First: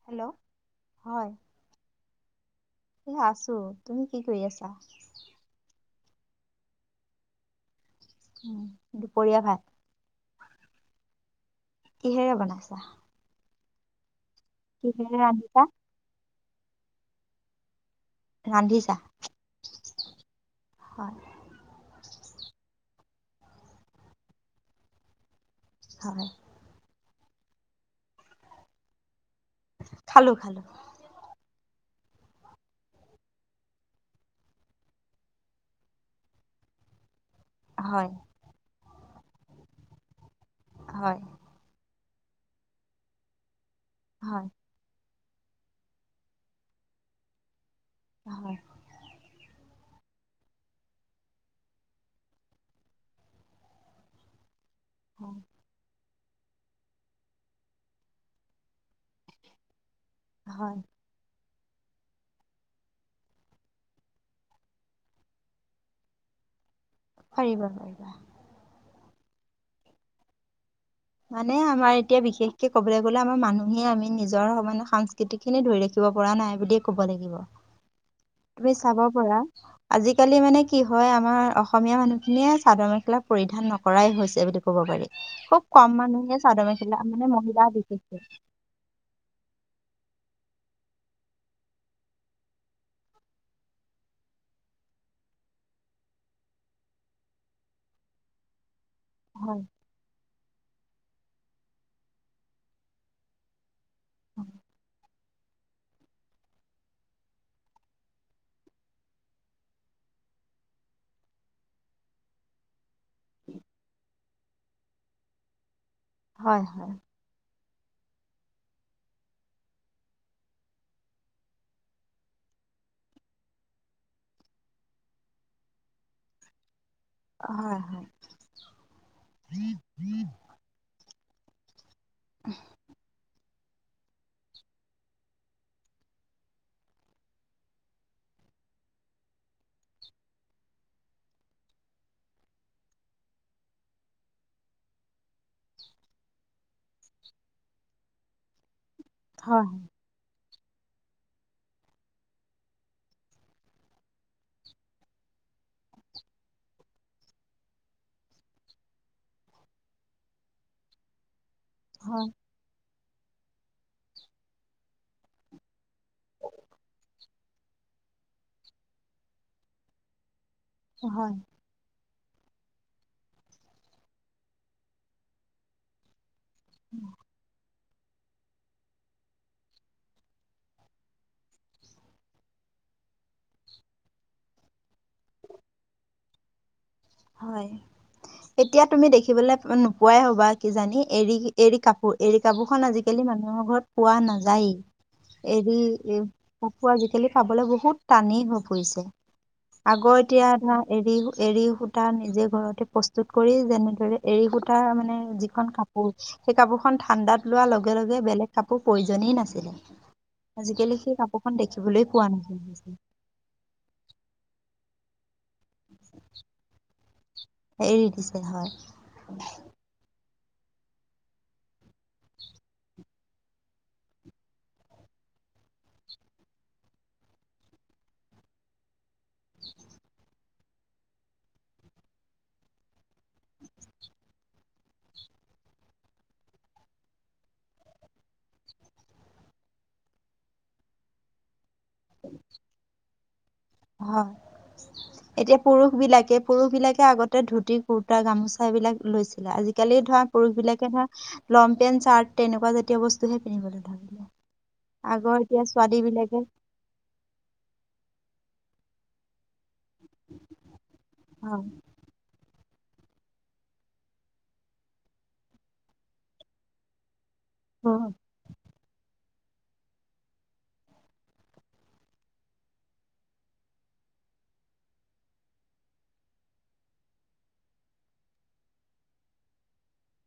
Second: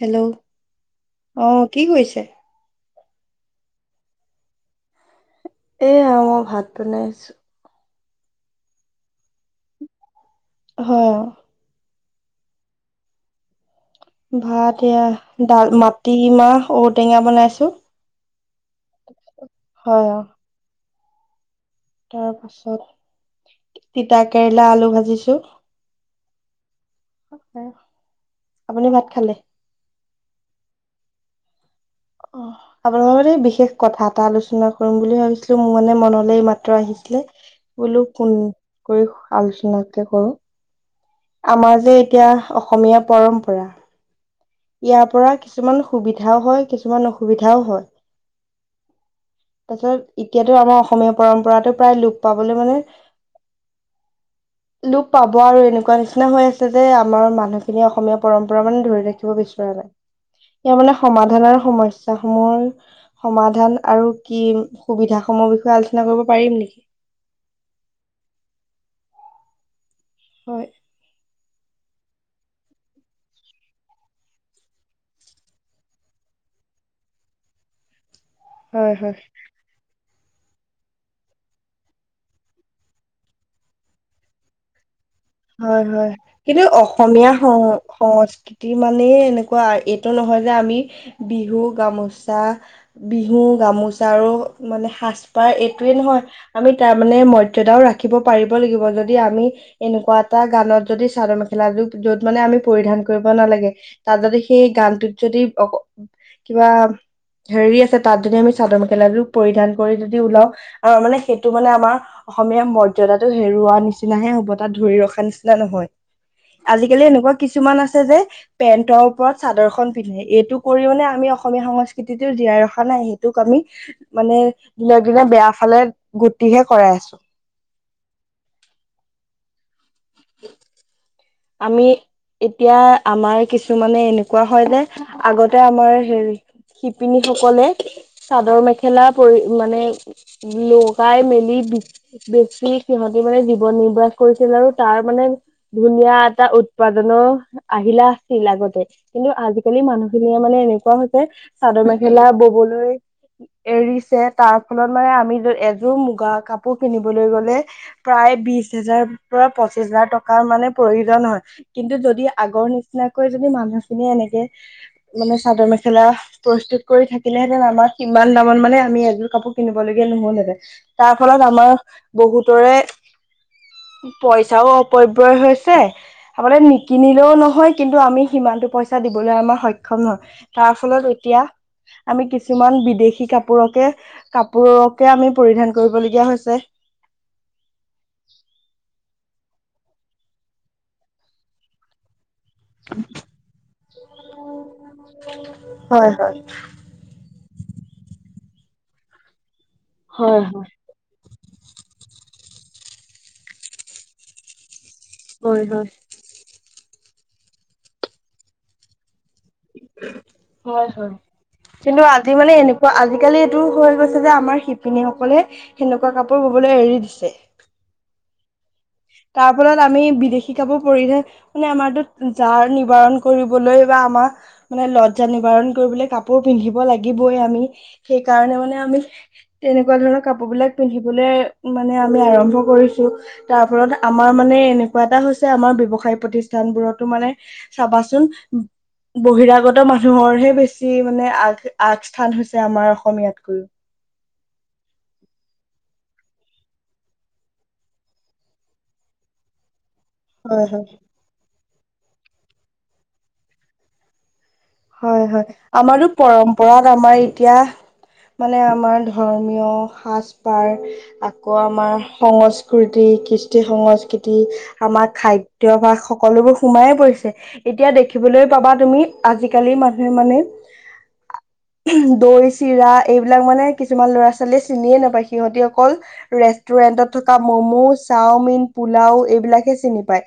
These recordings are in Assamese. হেল্ল' হয় আহ কি কৈছে? এ আছো, তুমি কি কৰি আছা? সয়া মই ভাত বনাইছোঁ। উ দুপৰীয়া ভাত। হ। কিহেৰে বনাইছা? ভাত এয়া কিহেৰে ৰান্ধিছা ডাল মাটিমাহ ঔটেঙা বনাইছো। ৰান্ধিছা হয় অ হয়। তাৰ পাছত তিতা কেৰেলা আলু ভাজিছো। হয়। আপুনি ভাত খালে? খালো খালো। অ',। আপোনালোক লগৰ এই বিশেষ কথা এটা আলোচনা কৰিম বুলি ভাবিছিলো মোৰ মানে মনলে এই মাত্ৰ আহিছিলে। বোলো হয় কোন কৰি আলোচনাকে কৰো। হয় আমাৰ যে এতিয়া অসমীয়া পৰম্পৰা হয় ইাৰ পৰা কিছুমান সুবিধাও হয় কিছুমান অসুবিধাও হয়। হয়। এতিয়াতো আমাৰ অসমীয়া পৰম্পৰাতটো প্ৰায় লোপ পাবলৈ মানে [inaudible] লোপ পাব হয় আৰু এনেকুৱা নিচিনা হৈ আছে যে আমাৰ মানুহখিনি অসমীয়া পৰম্পৰা মানে ধৰি ৰাখে থিব বিচৰা নাই, ইয়াৰ হয় মানে সমাধান সমস্যা সমূহৰ সমাধান আৰু কি সুবিধা সমূহৰ বিষয়ে আলোচনা কৰিব পাৰিম নেকি? পাৰিবা, পাৰিবা। হয়। মানে আমাৰ এতিয়া বিশেষকে ক'বলৈ গ'লে আমাৰ মানুহে আমি নিজৰ মানে সাংষ্কৃতিক খিনি ধৰি ৰাখিব পৰা নাই বুলিয়ে ক'ব লাগিব। [unintelligible] তুমি হয় চাব হয় প'ৰা। আজিকালি মানে কি হয়, আমাৰ অসমীয়া মানুহখিনিয়ে চাদৰ মেখেলা পৰিধান নকৰাই হৈছে বুলি ক'ব পাৰি। খুব হয়, কম হয় মানুহে কিন্তু চাদৰ মেখেলা মানে অসমীয়া মহিলা বিশেষকে সং-সংস্কৃতি মানে এনেকুৱা এইটো নহয়। আমি বিহু গামোচা, বিহু গামোচা আৰু মানে সাজপাৰ এইটোয়ে নহয় আমি তাৰ মানে মৰ্যদাও ৰাখিব পাৰিব লাগিব য যদি আমি হয়। এনেকুৱা এটা গানত যদি চাদৰ মেখেলা যত মানে আমি পৰিধান কৰিব নালাগে। তাত যদি সেই গানটোত যদি অ, কিবা হেৰি আছে, তাত যদি আমি চাদৰ মেখেলাটো পৰিধান কৰি যদি ওলাও আৰু মানে সেইটো মানে আমাৰ অসমীয়া মৰ্যদাটো হেৰুওৱা নিচিননাহে হ'ন তাত ধৰি ৰখা নহয়, হয় হয় আজিকালি এনেকুৱা কিছুমান আছে। যে পেন্টৰ ওপৰত চাদৰ খন পিন্ধে, এইটো কৰি মানে আমি অসমীয়া সংস্কৃতিতো জীয়াই ৰখা নাই। সেইটোক আমি মানে দিনক দিনে বেয়া ফালে গতিহে কৰাই আছো। হয়, হয়। আমি এতিয়া আমাৰ কিছু টো মানে এনেকুৱা হয় নে আগতে আমাৰ হেৰি শিপিনী সকলে চাদৰ মেখেলা পৰি মানে লগাই মেলি বেছি সিহঁতে মানে জীৱন নিৰ্বাহ কৰিছিল আৰু তাৰ মানে ধুনীয়া এটা উৎপাদনো আহিলা আছিল আগতে কিন্তু আজিকালি মানুহখিনিয়ে মানে এনেকুৱা হৈছে চাদৰ মেখেলা ববলৈ এৰিছে তাৰ ফলত মানে আমি এযোৰ মুগা কাপোৰ কিনিবলৈ গলে প্ৰায় প্ৰয় বিশ হেজাৰৰ পৰা পঁচিশ হাজাৰ টকাৰ মানে প্ৰয়োজন হয়। কিন্তু হয় যদি আগৰ নিচিনা নিচিনাকৈ যদি মানুহখিনিয়ে এনেকে মানে চাদৰ মেখেলা প্ৰস্তুত কৰি থাকিলেহেঁতেন আমাৰ কিমান দামত মানে আমি এযোৰ কাপোৰ কিনিব লগগীয়া নহলতে হয় তাৰ হয় ফলত আমাৰ বহুতৰে পইচাও অপব্যয় হৈছে। আগতে নিকিনিলেও নহয়। কিন্তু আমি সিমানটো পইচা দিবলৈ আমাৰ সক্ষম নহয়, তাৰ ফলত এতিয়া আমি কিছুমান বিদেশী কাপোৰকে, কাপোৰকে আমি পৰিধান কৰিবলগীয়া হৈছে। হয়। এতিয়া তুমি দেখিবলৈ নোপোৱাই হ'বা কিজানি এৰি, এৰি কাপোৰ। এৰি কাপোৰখন আজিকালি মানুহৰ ঘৰত পোৱা নাযায়। এৰি হয় এ, হয় পকু আজিকালি খাবলৈ বহুত টানি হৈ পৰিছে। আগৰ হয় এতিয়া হয় ধৰা এৰি, এৰি নিজে ঘৰতে প্ৰস্তুত কৰি যেনেদৰে এৰী সুতা মানে হয় যিখন হয়। কাপোৰ সেই কাপোৰ খন ঠাণ্ডাত লোৱাৰ লগে, লগে বেলেগ কাপোৰ প্ৰয়োই নাছিলে। হয়, আজিকালি হয় সেই কাপোৰখন কিন্তু দেখিবলৈ পোৱা আজি মানে নোযোৱা হৈছে এনেকুৱা আজিকালি এইটো হৈ, গৈছে যে আমাৰ শিপিনীসকল সকলে সেনেকুৱা কাপোৰ বোবলৈ এৰি দিছে। এৰি দিছে হয়। তাৰ ফলত আমি বিদেশী শিকাব পৰিলে মানে আমাৰত যাৰ নিবাৰণ কৰিবলৈ বা আমাৰ মানে লজ্জা নিব ণ কৰিবলৈ কাপোৰ পিন্ধিব লাগিবই আমি সেইকাৰণে মানে আমি তেনেকুৱা ধৰণৰ কাপোৰ বিলাক পিন্ধিবলৈ মানে আমি আৰম্ভ কৰিছো তাৰ ফলত আমাৰ মানে এনেকুৱা এটা হৈছে আমাৰ ব্য্ৱসায় প্ৰতিষ্ঠানবোৰতো মানে চাবাচোন বহিৰাগত মানুহৰ হে বেছি মানে আগ আগস্থান হৈছে আমাৰ অসমীয়াতকৈও। হয়। এতিয়া পুৰুষ বিলাকে পুৰুষ বিলাকে আগতে ধুতি কুুৰ্তা গামোচা এইবিলাক লৈছিলে আজিালি আজিকালি ধৰা পুৰুষ হয় হয়। বিলাকে ধৰ লং পেণ্ট চাৰ্ট তেনেকুৱা জাতীয় বস্তুহে পিন্ধিবলৈ ধৰিলে। হয়, আগৰ হয় এতিয়া ছোৱালী আমাৰো বিলাকে পৰম্পৰাত আমাৰ এতিয়া মানে আমাৰ ধৰ্মীয় সাজপাৰ আকৌ হয় আমাৰ সংস্ কৃতি কৃষ্টি সংস্কৃতি আমাৰ খাদ্যভাস সকলোবোৰ সোমাইে পৰিছে। এতিয়া হয় দেখিবলৈ পাবা তুমি আজিকালি মানুহে মানে দৈ চিৰা এইবিলাক মানে কিছুমান ল'ৰা ছোৱালীয়ে চিনিয়ে নাপায় সিহঁতি অকল ৰেষ্টুৰেট ণ্টত থকা মম' চাওমিন পোলাও এইবিলাকে চিনি পাই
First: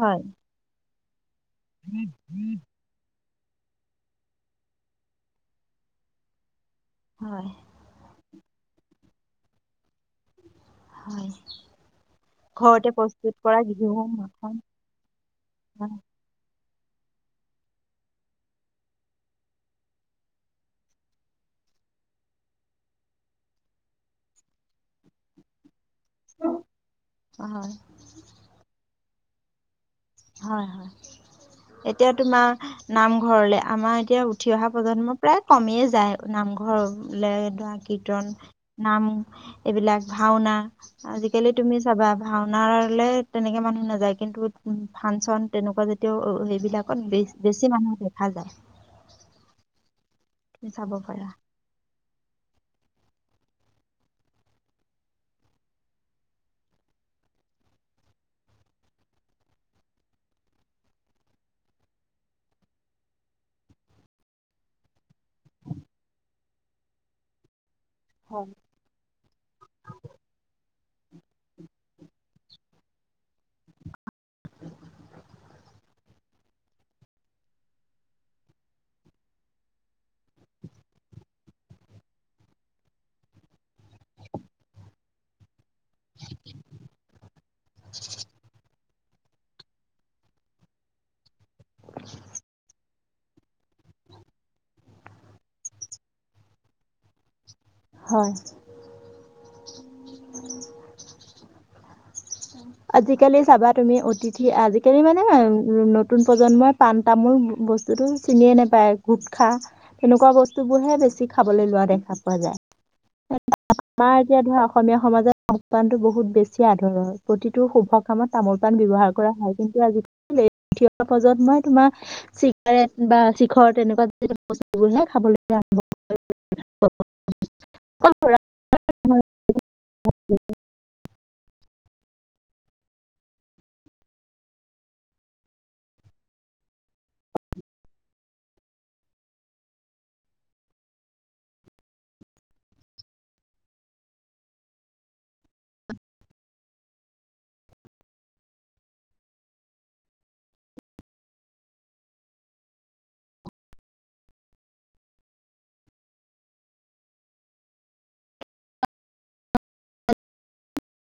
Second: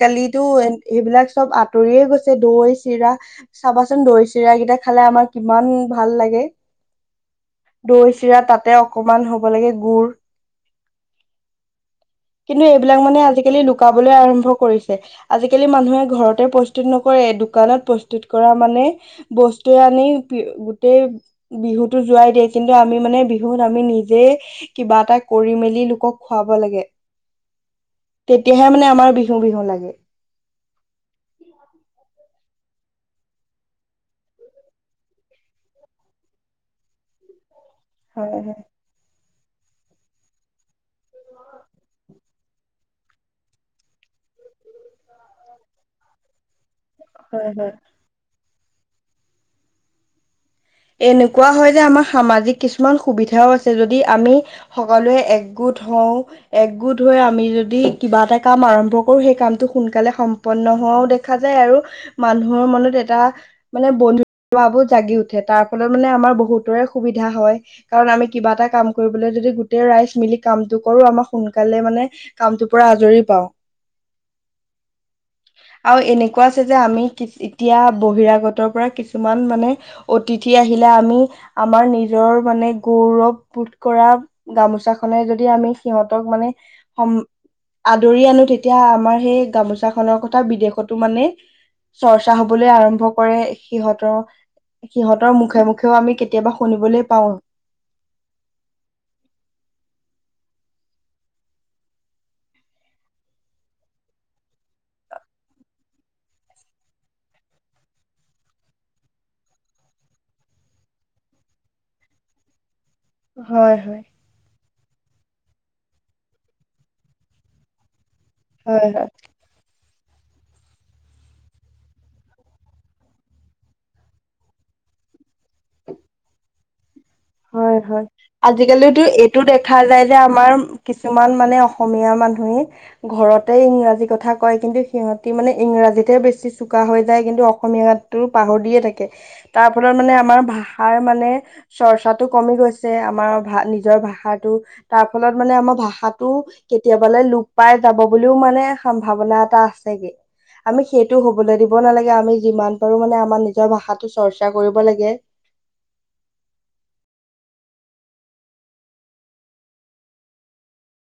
হয় সেইবিলাক চ'ব আঁতৰিয়ে গৈছে দৈ চিৰা চাবাচোন দৈ চিৰাকেইটা খালে আমাৰ কিমান ভাল লাগে। হয় দৈ চিৰা তাতে অকমান হ'ব লাগে গু়ৰ। হয়। কিন্তু ঘৰতে এইবিলাক মানে প্ৰস্তুত আজিকালি কৰা ঘিউ লুকাবলৈ আৰম্ভ মাখন কৰিছে আজিকালি হয় মানুহে ঘৰতে নকৰে দোকানত মানে বস্তুৱে আনি গোটেই বিহুতো যোৱাই দিয়ে কিন্তু আমি ম বিহুত আমি নিজে কিবা এটা কৰি মেলি ক খুৱাব লাগে তেতিয়াহে মানে আমাৰ বিহু বিহু লাগে। হয়, হয় এতিয়া তোমাৰ নামঘৰলে আমাৰ এতিয়া উঠি অহা প্ৰজন্ম প্ৰায় কমিয়েইে যায় নামঘৰলে কীৰ্তন হয় হয় নাম এইবিলাক ভাওনা আজিকালি তুমি চাবা ভাওনলে তেনেকে মানুহ নাযায় কিন্তু ফাংচন তেনেকুৱা জাতীয় সেইবিলাকত ব হয় হয় বেছি মানুহ দেখা যায়। তুমি চাব পাৰা এনেকুৱা হয় যে আমাৰ সাজিক কিছুমান সুবিধাও আছে যদি আমি সকলোৱে একগোট হওঁ একগোট হৈ আমি যদি কিবা এটা কাম আৰম্ভ কৰো সেই কামটো সোনকালে সম্পন্ন হোৱাও দেখা যায় আৰু মানুহৰ মনত এটা মানে বন্ধুৰ্বাৱো জাগি উঠ উঠে তাৰ ফলত মানে আমাৰ বহুতৰে সুবিধা হয়। কাৰণ আমি কিবা হয় এটা কাম কৰিবলৈ যদি গোটেই ৰাইজ মিলি কামটো কৰো আমাৰ সোনকালে মানে কামটো পৰা আজৰি পাওঁ, আৰু এনেকে কোৱাছে যে আমি কি এতিয়া বহিৰাগতৰ পৰা কিছুমান মানে অতিথি আহিলে আমি আমাৰ নিজৰ মানে গৌৰৱবোধ কৰা গামোচাখন য আমি সিহঁতক মানে আদৰি আনো তেতিয়া আমাৰ সেই গামোচা খনৰ কথা বিদেশতো মানে চৰ্চা হবলৈ আৰম্ভ কৰে, সিহঁতৰ সিহঁতৰ মুখে মুখেও আমি কেতিয়াবা শুনিবলৈ পাও। হয়। আজিকালি চাবা তুমি অতিথি আজিকালি মানে নতুন প্ৰজন্মই পাণ তামোল বস্তুতটো চিনিয়ে নোপায় গুটখা তেনেকুৱা বস্তু বোৰহে বেছি খাবলৈ লোৱা দেখা পোৱা যায়। হয় হয়। আমাৰ এতিয়া ধৰা অসমীয়া সমাজত সংস্থানতটো বহুত বেছি আধৰুৱা প্ৰতিটো শুভ কামত তামোল পা হয় হয়। ব্যৱহাৰ কৰা হয় কিন্তু আজিালি থিয়ৰ পজত মই তোমাৰ চিগাৰেট বা চিখৰ তেনেকুৱা য বস্তুবোৰহে খাবলৈ আৰম্ভ কৰে। [inaudible] হয়, হয় আজিকালি আৰম্ভ এইটো দেখা যায় যে আমাৰ কিছুমান মানে অসমীয়া মানুহেই ঘৰতে ইংৰাজী কথা কয় কিন্তু সিহঁতি মানে ইংৰাজীতে বেছি চোকা হৈ যায় কিন্তু অসমীয়াটো পাহৰি দিয়ে থাকে তাৰ ফলত মানে আমাৰ ভাষাৰ মানে চৰ্চাত কমি গৈছে আমাৰ নিজৰ ভাষাটো তাৰ ফলত মানে আমাৰ ভাষাটো কেতিয়ে লোভ পাই যাব বুলিও মানে সম্ভাৱনা এটা আছেগে। আমি সেইটো হবলৈ দিব নালাগে, আমি যিমান পাৰো মানে আমাৰ নিজৰ ভাষাটো চৰ্চা কৰিব লাগে। [inaudible]